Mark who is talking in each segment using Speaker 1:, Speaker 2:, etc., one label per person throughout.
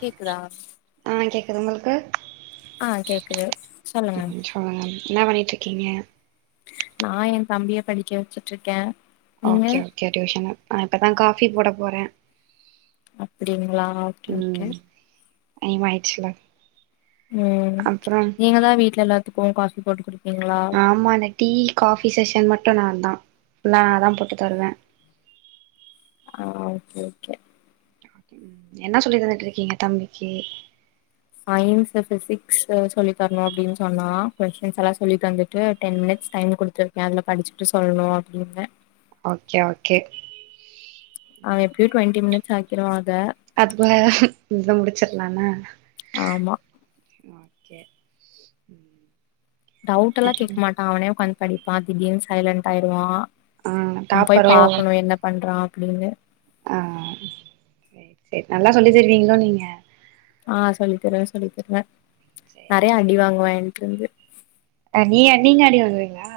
Speaker 1: கேக்குதா
Speaker 2: இதுங்களுக்கு
Speaker 1: ஆ கேக்குது சொல்லுங்க
Speaker 2: சொல்லுங்க என்ன பண்ணிட்டுரு கீங்க
Speaker 1: நா எ தம்பிய படிக்க வச்சுட்டு இருக்கே
Speaker 2: ஓகே ஓகே டியூஷன் நா இப்பதா காஃபி போட போறே
Speaker 1: அப்படிங்களா ஓகே ஓகே
Speaker 2: டைமாய்ச்சில
Speaker 1: ம் நீங்க தா வீட்ல எல்லா க்கு காபி போட்டு குடு
Speaker 2: ஆமா அந்த டீ காபி செஷன் மட் டு நா தா நா தா போட்டு தருவே
Speaker 1: ஆ ஓகே ஓகே
Speaker 2: என்ன சொல்லி தந்துட்டு இருக்கீங்க தம்பிக்கு
Speaker 1: சயின்ஸ் பிசிக்ஸ் சொல்லி தரணு அப்படின் சொன்னா கொஸிடின்ஸ் எல்லா சொல்லி தந்துட்டு டென் மினிட்ஸ் டைம் குடுத்துருக்கே அதுல படிச்சுட்டு சொல்லணு அப்படின்ன
Speaker 2: ஓகே ஓகே
Speaker 1: ஆவன் எப்படியும் டுவெண்டி மினிட்ஸ் ஆகிடுவ
Speaker 2: அதுவ [unintelligible] முடி வச்சரலாமா
Speaker 1: ஆமா
Speaker 2: ஓகே
Speaker 1: டவுட் எல்லாம் கேக்க
Speaker 2: ம்
Speaker 1: மாட்டா அவனே உக்காந்து படிப்பான் திடீர்னு சைலண்ட் ஆயிருவான்
Speaker 2: ஆ
Speaker 1: நா போய்
Speaker 2: டாப்பரோ
Speaker 1: பார்கக்கணும் என்ன பண்றான் அப்படின்னு
Speaker 2: ஆஹ் சரி சரி நல்லா சொல்லி தருவீங்களோ நீங்க
Speaker 1: ஆஹ் சொல்லி தருவே சொல்லி தருவே நிறைய அடி வாங்குவ இருந்து
Speaker 2: நீ நீங்க அடி வாங்குவீங்களா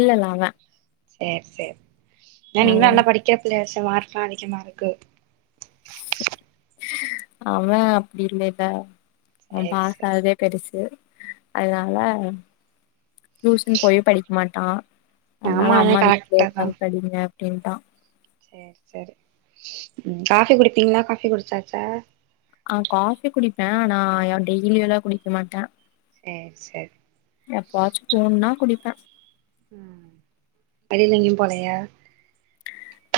Speaker 1: இல்ல இல்லஅவ
Speaker 2: செரி செரி நீங்கெ எல்லாம் படிக்கிற பிள்ளையா மார்க்லாம் அதிகமா இருக்கு
Speaker 1: அவன் அப்படி இல்லலே அவ
Speaker 2: சேர்
Speaker 1: பாஸ்
Speaker 2: சேர்
Speaker 1: அதே பெருசு அதனால டியூசன் போயு படிக்க மாட்டா அதனால
Speaker 2: ஆமா அது
Speaker 1: அம்மா வீட்டு்லயே உக்காந்து படிங்க அப்டின்டான்
Speaker 2: செரி சரி காஃபி குடிப்பீங்களா காஃபி குடிச்சாச்சா
Speaker 1: ஆஹ் காஃபி குடிப்பே ஆனா டெய்லியல்லா குடிக்க மாட்டே
Speaker 2: சேர் சேரி
Speaker 1: எப்பவாச்சு தோணுனா குடிப்ப
Speaker 2: உம் வெளில எங்கயு போலையா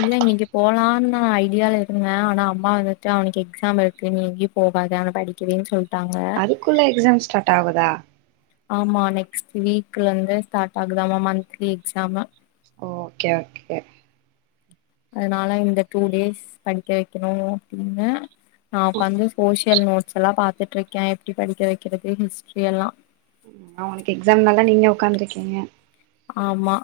Speaker 1: இல்ல இன்னைக்கு போலான்னு நா ஐடியால இருந்தே ஆனா அம்மா வந்துட்டு அவனுக்கு எக்ஸாம் இருக்கு நீ எங்கயு போகாத அவன படிக்கவைன்னு சொல்
Speaker 2: அதுக்குள்ள எக்ஸாம் ஸ்டார்ட் ஆவுதா
Speaker 1: ஆமா நெக்ஸ்ட் வீக்ல இருந்து ஸ்டார்ட் ஆகுதாமா மந்த்லி எக்ஸாமு
Speaker 2: ஓகே ஓகே
Speaker 1: அதனால இந்த டூ டேஸ் படிக்க வைக்கணு அப்டின்னு நா உக்காந்து சோஷி யல் நோட்ஸ் எல்லா பாத்துட்டு இருக்கே எப்டி படிக்க வைக்கிறது ஹிஸ்ட்ரி எல்லா
Speaker 2: அவனுக்கு எக்ஸாம்னால நீங்க உக்காந்துருக்கீங்க
Speaker 1: ஆமா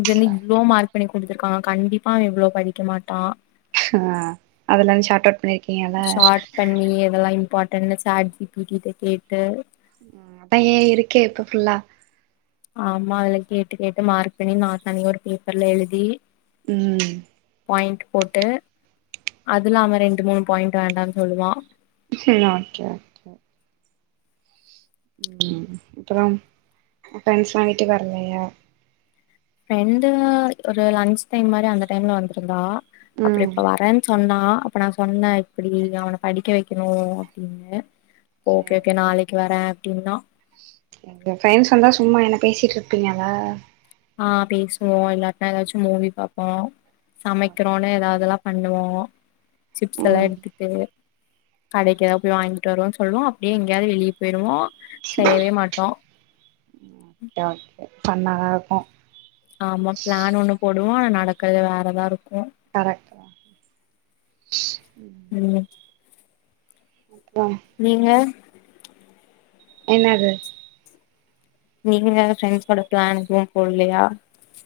Speaker 1: இதென்ன இவ்ளோ மார்க் பண்ணி குடுத்துருக்காங்க கண்டிப்பா அவன் இவ்ளோ படிக்க மாட்டான்
Speaker 2: ஆஹ் அதல்லா ஷார்ட் அவுட் பண்ணிருக்கீங்களா
Speaker 1: இம்பார்ட்டண்ட்னு சாட்ஜிபி கிட்ட கேட்டு
Speaker 2: அதா ஏ இருக்கே இப்ப ஃபுல்லா
Speaker 1: ஆமா அதுல கேட்டு கேட்டு மார்க் பண்ணி நா தனியா ஒரு பேப்பர்ல எழுதி
Speaker 2: உம்
Speaker 1: பாயிண்ட் போட்டு அதுலாம ரெண்டு மூணு பாயிண்ட் வேண்டானு சொல்லுவான்
Speaker 2: செரி ஓகே ஓகே ஓகே உம் அப்பறம் ஃபிரண்டஸ்லா வீட்டுக்கு வர்லையா
Speaker 1: ப்ரெண்டு ஒரு லன்ச் டைம் மாரி அந்த டைம்ல வந்திருந்தா அப்ரோ
Speaker 2: ம்
Speaker 1: இப்ப வரேன்னு சொன்னா ஆஹ் அப்ப நா சொன்னே இப்படி அவனை படிக்க வைக்கணு அப்டின்னு ஓகே
Speaker 2: சேரி
Speaker 1: ஓகே நாளைக்கு வரே டி னா
Speaker 2: எங்க ஃபிரண்ட்ஸ் வந்தா சும்மா என்ன பேசிட்டு இருப்பீங்களா
Speaker 1: ஆஹ் பேசுவோ இல்லாட்னா எதாச்சு மூவி பாப்போ
Speaker 2: ஓகே
Speaker 1: சமைக்கிறோனு
Speaker 2: ஓகே
Speaker 1: எதாவதுல்லா பண்ணுவோ சிப்ஸ் எல்லா
Speaker 2: ம்
Speaker 1: எடுத்துட்டு கடைக்கு எதாவது போய் வாங்கிட்டு போய்ட்டு வருவோம்னு சொல்லுவோ அப்டியே எங்கேயாது வெளிய போயிருவோ செய்யவே மாட்டோ
Speaker 2: ஃபண் தா இருக்கு
Speaker 1: ஆமா ப்ளான் ஒண்ணு போடு வோ அன நடக்கறது வேறதா இருக்கு.
Speaker 2: கரெ
Speaker 1: உம்
Speaker 2: அப்றோ
Speaker 1: நீங்க
Speaker 2: என்னது
Speaker 1: நீங்க எதாது ஃப்ரெண்ட்ஸ்கூட பிளான் எதுவு போட்லயா?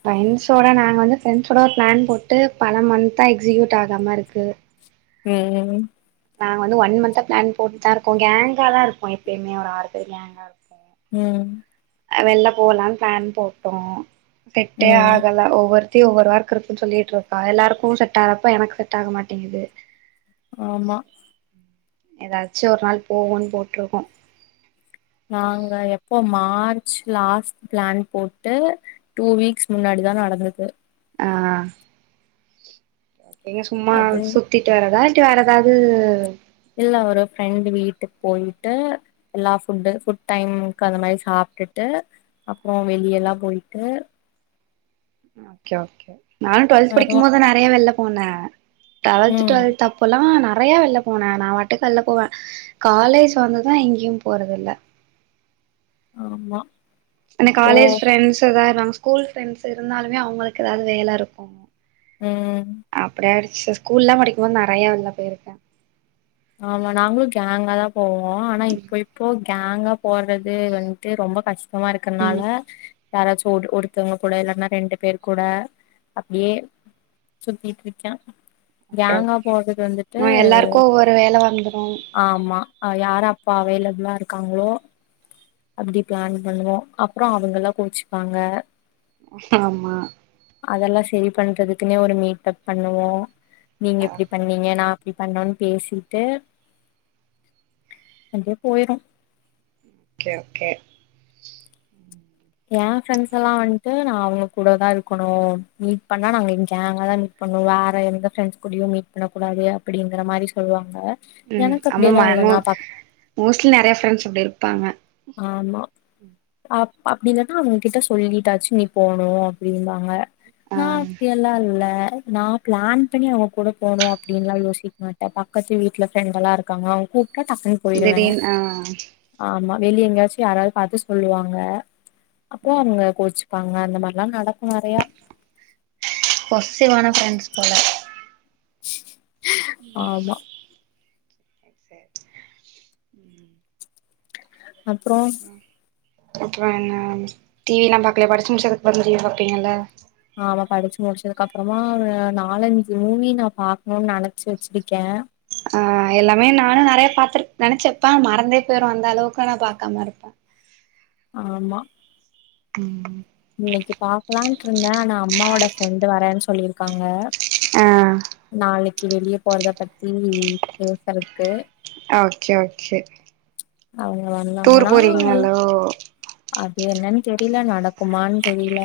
Speaker 2: ஃப்ரெண்ட்ஸோட நாங்க வந்து ஃப்ரெண்ட்ஸோட ஒரு பிளான் போட்டு பல மந்த்தா எக்ஸிக்யூட் ஆகாம இருக்கு.
Speaker 1: உம் ம்
Speaker 2: நாங்க வந்து ஒன் மன்த்தா பிளான் போட்டு தா இருக்கோ. கேங்காதா இருப்போ எப்பயுமே. ஒரு ஆறு பேர் கேங்கா இருப்போ.
Speaker 1: உம்
Speaker 2: வெள்ல போலான் ப்ளான் போட்டோ. செட்டே
Speaker 1: ம்
Speaker 2: ஆகல ஒவ்வொர் த்தி ஒவ்வொரு வொர்க் இருக்குன் சொல்லிட்டு இருக்கா. எல்லாருக்கு செட் ஆறப்ப எனக்கு செட் ஆக மாட்டேங்குது.
Speaker 1: ஆமா
Speaker 2: ஏதாச்சு ஒரு நாள் போவோனு போட்ருக்கோ.
Speaker 1: நாங்க எப்போ மார்ச் லாஸ்ட் பிளான் போட்டு டூ வீக்ஸ் முன்னாடிதா நடந்தது.
Speaker 2: ஆஹ் எங்க சும்மா
Speaker 1: அது
Speaker 2: சுத்திட்டு வரதா? டு அறதாது
Speaker 1: இல்ல ஒரு ஃப்ரெண்ட் வீட்டுக் போய்ட்டு எல்லா ஃபுட்டு புட் டைம்கு அந்த மாரி சாப்ட்டுட்டு அப்றோ வெளியெல்லா போய் அ
Speaker 2: ஓக்கே ஓக்கே நானு டுவல்த்
Speaker 1: வரோ
Speaker 2: படிக்கும்போது நறைய வெளிய போல டவல்த்
Speaker 1: ம்
Speaker 2: டுவல்த் அப்பொல்லா நறையா வெள்ல போன நா வாட்டுக்கு வெள்ல போவ. காலேஜ் வந்துதா எங்கயு போறதில்ல.
Speaker 1: ஆமா
Speaker 2: ஏனா
Speaker 1: இப்போ
Speaker 2: காலேஜ் ஃப்ரெண்ட்ஸ்தா ஏதா ஸ்கூல் ஃப்ரெண்ட்ஸ் இருந்தாலுமே அவுங்களுக்கு ஏதாது வேல இருக்கோ
Speaker 1: ம்
Speaker 2: சு ஸ்கூல்லா படிக்கும்போ நறையா வெல்ல போயிருக்கே
Speaker 1: ஆமா நாங்களும் கேங்காதா போவோ ஆனா இப்ப இப்போ கேங்கா போறது வந்ட்டு ரொம்ப கஷ் டமா இருக்கறனால
Speaker 2: ம்
Speaker 1: யாராச்சு ஒட் ஒடுத்தவங்க கூட இல்லன்னா ரெண்டு பேரு கூட அப்டியே சுத்தீட்ருக்கா
Speaker 2: ஓகே
Speaker 1: கேங்கா
Speaker 2: ஓகே
Speaker 1: போறதது வந்துட்டு
Speaker 2: ஆ எல்லாருக்கு ஒவ்வொரு வேல வந்துரு
Speaker 1: ஆமா யார அப்பா அவேல நல்லா இருக்காங்களோ அப்படி பிளான் பண்ணுவோம் அப்பறம் அவுங்க எல்லாம் கோச்சுப்பாங்க
Speaker 2: ஆமா
Speaker 1: அதெல்லாம் சரி பண்றதுக்குன்னே ஒரு மீட்டப் பண்ணுவோம் நீங்க எப்படி பண்ணீங்க நான் அப்படி பண்ணோன்னனு பேசிட்டு அப்டியே போயிரும்
Speaker 2: ஓகே ஓகே
Speaker 1: என் ஃப்ரெண்ட்ஸ் எல்லாம் வந்துட்டு நான் அவுங்க கூடதான் இருக்கணும் மீட் பண்ணா நாங்க கேங் தான் மீட் பண்ணும் வேற எந்த ஃப்ரெண்ட்ஸ் கூடயும் மீட் பண்ண கூடாது அப்படிங்கற மாரி சொல்லுவாங்க
Speaker 2: உம்
Speaker 1: எனக்கு அப்டியெல்லா
Speaker 2: அம்மம்மா
Speaker 1: இல்ல
Speaker 2: எமோ
Speaker 1: நா பக்
Speaker 2: மோஸ்ட்லி நறைய ஃப்ரெண்ட்ஸ் அப்டி இருப்பாங்க
Speaker 1: ஆமா அப் அப்படில்லானா அவங்ககிட்ட சொல்லிட்டாச்சு நீ போனும் அப்படி இருந்தாங்க
Speaker 2: ஆ
Speaker 1: நான் அப்டிஅல்லா அல்ல நான் பிளான் பண்ணி அவுங்க கூட போனும் அப்படின்னுலாம் யோசிக்க மாட்டேன் பக்கத்து வீட்டுல ஃப்ரெண்ட எல்லாம் இருக்காங்க அவுங்க கூட
Speaker 2: தெரின் ஆ
Speaker 1: ஆமா வெளிய எங்கயாச்சும் யாராவது பார்த்து சொல்லுவாங்க அப்போ அவங்க கோச் ப்பாங்க அந்த மாதிரி லாம் நடக்கும் நெறையா
Speaker 2: போசசிவ்வான ஃப்ரெண்ட்ஸ் போல
Speaker 1: ஆமா அப்ரோ
Speaker 2: அப்பறம் என்ன டி வில எல்லாம் பாக்கல படிச்சு முடிச்சதுக்கு வந்து டி வி பாப்பீங்கல்ல
Speaker 1: ஆமா படிச்சு முடிச்சதுக்கு அப்புறமா நாலஞ்சு மூவி நா பாக்கணும்னு நினைச்சு வச்சிருக்கே
Speaker 2: ஆ எல்லாமே நானும் நிறைய பார்த்த நினைச்சப்பே மறந்தே போயரும் வந்த அளவுக்கு நா பாக்காம இருப்ப
Speaker 1: ஆமா
Speaker 2: உம்
Speaker 1: இன்னைக்கு பாக்கலான்ட்டு இருந்தே ஆனா அம்மாவோட ஃப்ரெண்டு் வரேன்னு சொல்லியிருக்காங்க
Speaker 2: ஆ
Speaker 1: வெளியே போறத பத்தி பேசதறக்கு
Speaker 2: ஓகே ஓகே
Speaker 1: அவங்க
Speaker 2: டூர்
Speaker 1: வந்தாங்கன்னா இல்ல
Speaker 2: போறீங்கல்லோ
Speaker 1: அது என்னன்னு தெரியல நடக்குமான்னு தெரியல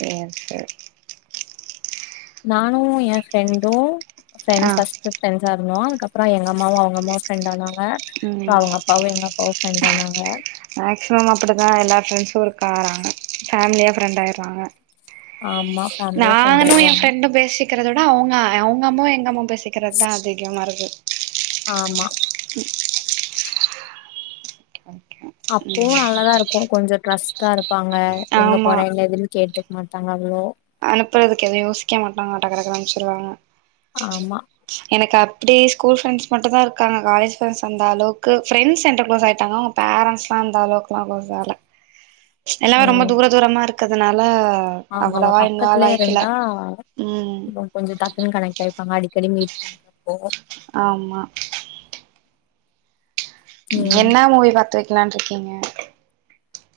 Speaker 2: சேர் சேர்
Speaker 1: நானும் எ ஃப்ரெண்டு
Speaker 2: ஆ
Speaker 1: ப்ரெண்ட்ஸ் ஃபஸ்ட் ஃப்ரெண்ட்ஸ்சா அதுக்கப்புறம் எங்க அம்மாவ அவங்க அம்மாவ ஃப்ரெண் ஆனாக அ அப்பறம்
Speaker 2: ம்
Speaker 1: அவங்க அவ எங்க அப்பாவு ஃப்ரெண்ட் ஆனாங்க
Speaker 2: மக்சிமம் அப்டிதா எல்லா ஃப்ரெண்ட்ஸு இருக்கறாங்க ஃபமிலியா ஃப்ரெண்ட் ஆய்றாங்க
Speaker 1: ஆம்மா ஃபமிலியா ப்ரெண்டு ஆயிரூவாங்க
Speaker 2: இருகறதோட அவங்க அவங்கம்மாவு எங்கம்மா பேசிக்கிறதா அதிகமா இருக்கு
Speaker 1: ஆமா அப்போ
Speaker 2: ம்
Speaker 1: நல்லாதா இருக்கு கொஞ்சோ ட்ரஸ் தரோ இருப்பாங்க எங்க
Speaker 2: ஆமா
Speaker 1: போற என்ன எதுன் கேட்டு மாட்டாங்க அவங்களு
Speaker 2: அனுப்புறதுக்கு எதுவு யோசிக்க மாட்டாங்க டக்க டக்கனு அனுச்சிடுவாங்க
Speaker 1: ஆமா
Speaker 2: இப்டி ஸ்கூல் ஃப்ரெண்ஸ் மட்டு தா இருக்காங்க காலேஜ் ப்ரெண்ஸ் அந்த அளவுக்கு ஃப்ரெண்ட்ஸ் என்ட்ட க்ளோஸ் ஆய்ட்டாங்க அவங்க பரண்ஸ்லா அந்த அளவுக்குலா க்ளோஸ் ஆல எல்லாமே ரொம்ப
Speaker 1: ம்
Speaker 2: தூர தூரமா இருக் அதுனால ஆ அவ்
Speaker 1: அவ பக்கத்துலயே இருந்தா
Speaker 2: ம்
Speaker 1: கொஞ்சோ டக்குன் கணெக்ட் ஆய் அங்க அடிக்கடி மீட் பண்றப்போ
Speaker 2: ஆமா
Speaker 1: ம்
Speaker 2: என்னா மூவி பாத்து கல்லா இருக்கீங்க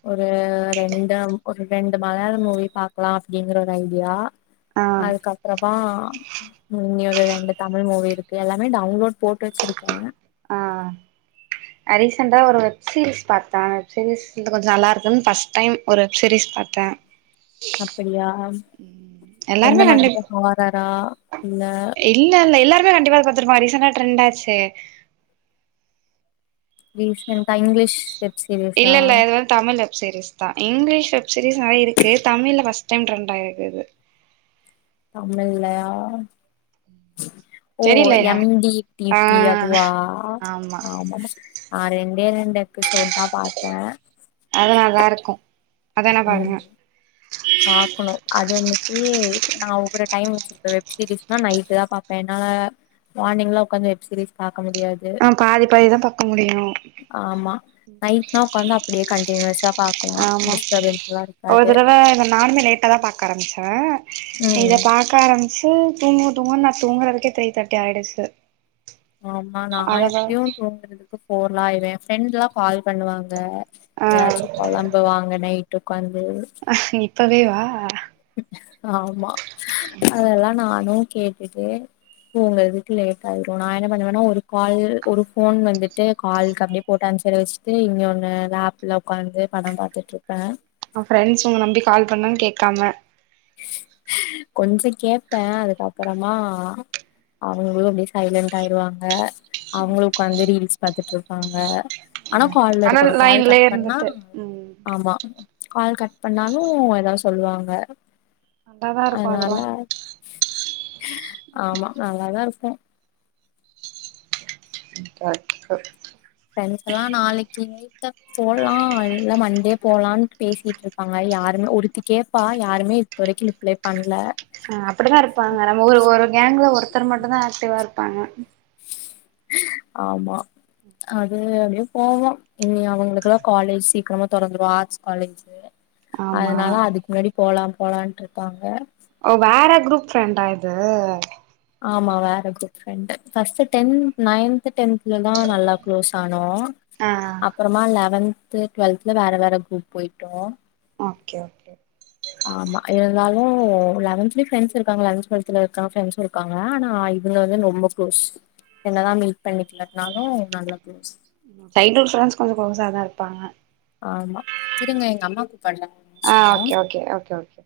Speaker 1: ஒரு ரெண்டு ஒரு ரெண்டு மலயாளோ மூவி பாக்கலா அப்டிங்கிற ஒரு ஐடியா
Speaker 2: ஆ
Speaker 1: அதுக்கப்றமா ம் இன்னி ஒரு ரெண்டு தமிழ் மூவி இருக்கு எல்லாமே டவுன்லோட் போட்டு வச்சிருக்க
Speaker 2: ரீசன்டா ஒரு வெப்சீரிஸ் பாத்த வெப்சீரிஸ் இன்னு கொஞ்சோ நல்லா இருக்குன் பஸ்ட் டைம் ஒரு வெப்சீரிஸ் பாத்த
Speaker 1: அப்படியா எந்த
Speaker 2: எல்லாருமே
Speaker 1: மாதிரியா
Speaker 2: கண்டிப்
Speaker 1: ஹாரரா இல்ல
Speaker 2: பதிருகோம் ரீசன்டா டரெண்ட் ஆச்சே
Speaker 1: ரீசென்டா இங்லிஷ்
Speaker 2: இல்ல இல்ல இது வந்து தமிழ் வெப்சீரிஸ் தா இங்லீஷ் வெப் சீரிஸ் நெறைய இருக்கு தமிழ்ல பஸ்ட் டைம் ட்ரெண்ட் ஆய்ருக்கு இது
Speaker 1: தமிழ்லயா ஓ
Speaker 2: தெரிலையா
Speaker 1: எம் டி டி
Speaker 2: ஆ
Speaker 1: பி அதுவா
Speaker 2: ஆமா
Speaker 1: ஆ ஆமாமா ஆ ரெண்டே ரெண்டு எபிசோட் தா பாத்த
Speaker 2: அது நல்லா இருக்கு அதான பாருங்க
Speaker 1: பாாரக்கணும் அது வந்துட்டு நான் ஒவ்வொரு டைம் வச்சிருப்பேன் வெப் சீரியஸ்னா நைட் தா பாார்ப்பேன் என்னால மார்னிங் எல்லாம் உக்காந்து வெப்சீரிஸ் பா முடியாது
Speaker 2: ஆ பாதி பாதிதா பாக்க முடியு
Speaker 1: ஆமா நைட்னா உக்காந்து அப்படிய கண்டி நியூஸ்ஸா பார்கக்கலாம் டிஸ்டர்பன்ஸ் எல்லாம் இருக்காது
Speaker 2: நானுே லேட்டா தா பா்கக்க ஆரம்மிச்சேன் இத
Speaker 1: ம்
Speaker 2: பாக்கா ஆரம் தூங்கும் தூங்கும் நா தூங்குறதுக்கே த்ரீ தேர்ட்டி ஆயிடுச்சு
Speaker 1: ஆமா நா
Speaker 2: அதவா
Speaker 1: எப்படியும் தூங்குறதுக்கு ஃபோர் ஆயிடும் என் ஃப்ரெண்ட்ல்லாம் கால் பண்ணுவாங்க
Speaker 2: ஆ
Speaker 1: ஏதாச்சும் பொழம்புவாங்க நைட் துக்கான
Speaker 2: அஹ் இப்பவே வா
Speaker 1: ஆமா அதெல்லாம் நானும் கேட்டுட்டு உங்கதுக்கு லேட் ஆயிடும் நா என்ன பண்ணுவேன்னா ஒரு கால் ஒரு போன் வந்துட்டு காலுக்கு அப்படியே போட்ட ஆன்சர் வச்சுட்டு இங்கொன்னு லேப்ல உட்காந்து படம் பாத்துட்டு இருப்பேன்
Speaker 2: ஃப்ரெண்ட்ஸ் உங்க நம்பி கால் பண்ணான்னு கேக்காம
Speaker 1: கொஞ்சம் கேட்பேன் அதுக்கப்புறமா அவங்களும் அப்படியே சைலண்டட் ஆயிருவாங்க அவங்களும் உட்காந்து ரீல்ஸ் பாத்துட்டு இருப்பாங்க ஆனா கால்ல
Speaker 2: ஆனா
Speaker 1: இருக்கணும் கால் கட்
Speaker 2: லைன்லயே
Speaker 1: பண்ணா
Speaker 2: இருந்துட்டு ம்
Speaker 1: ஆமா கால் கட் பண்ணாலும் ஏதாவது சொல்லுவாங்க
Speaker 2: நல்லாதா இருக்கும் அதுவா
Speaker 1: அதனால ஆமா நல்லாதா இருக்கும்
Speaker 2: ஓகே
Speaker 1: போலாம் இல்ல மண்டே போகலான்ட்டு பேசிட்டு இருக்காங்க யாருமே ஒருத்திகேப்பா யாருமே இது வரைக்கும் ரிப்ளை பண்ணல
Speaker 2: ஆஹ் அப்படித்தா இருப்பாங்க நம்ம ஒரு ஒரு கேங்க்ல ஒருத்தர் மட்டும் தா ஆக்டிவா இருக்கும் பாங்க
Speaker 1: ஆமா அது அப்படியே போவோம் இனி அவங்களுக்குல்லாம் காலேஜ் சீக்கிரமா தொடந்து ஆர்ட்ஸ் காலேஜ்
Speaker 2: ஆமா
Speaker 1: அதனால அதுக்கு முன்னாடி போலாம் போலான்ட்டு இருக்காங்க
Speaker 2: ஓ வேற குரூப் ஃப்ரெண்டா இது
Speaker 1: ஆமாம் வேற good friend first tenth ninth டென்த்தல தான் நல்லா க்ளோஸ் ஆனும்
Speaker 2: ஆ
Speaker 1: அப்புறமா லெவன்த் டுவல்தல வேற வேற குரூப் போயிட்டோம்
Speaker 2: ஓகே ஓகே
Speaker 1: ஆமா இருந்தாலும் லெவன்த்லயும் ஃப்ரெண்ட்ஸ் இருக்காங்க லெவன்த் டுவெல்தல இருக்காங்க ஃப்ரண்ட்ஸ்ம் இருக்காங்க ஆனா இதுங்க வந்து ரொம்ப குளோஸ் என்னதா மீட் பண்ணிக்கல நானு நல்லா குளோஸ்
Speaker 2: சைல்ட் வுட் ஃப்ரெண்ட்ஸ் கொஞ்சொ க்ளோஸாதா இருப்பாங்க
Speaker 1: ஆமா இருங்க எங்கம்மகுபுரங்கா ஒரு
Speaker 2: ஆ ஓகே
Speaker 1: நிமிஷம்
Speaker 2: ஓகே ஓகே ஓகே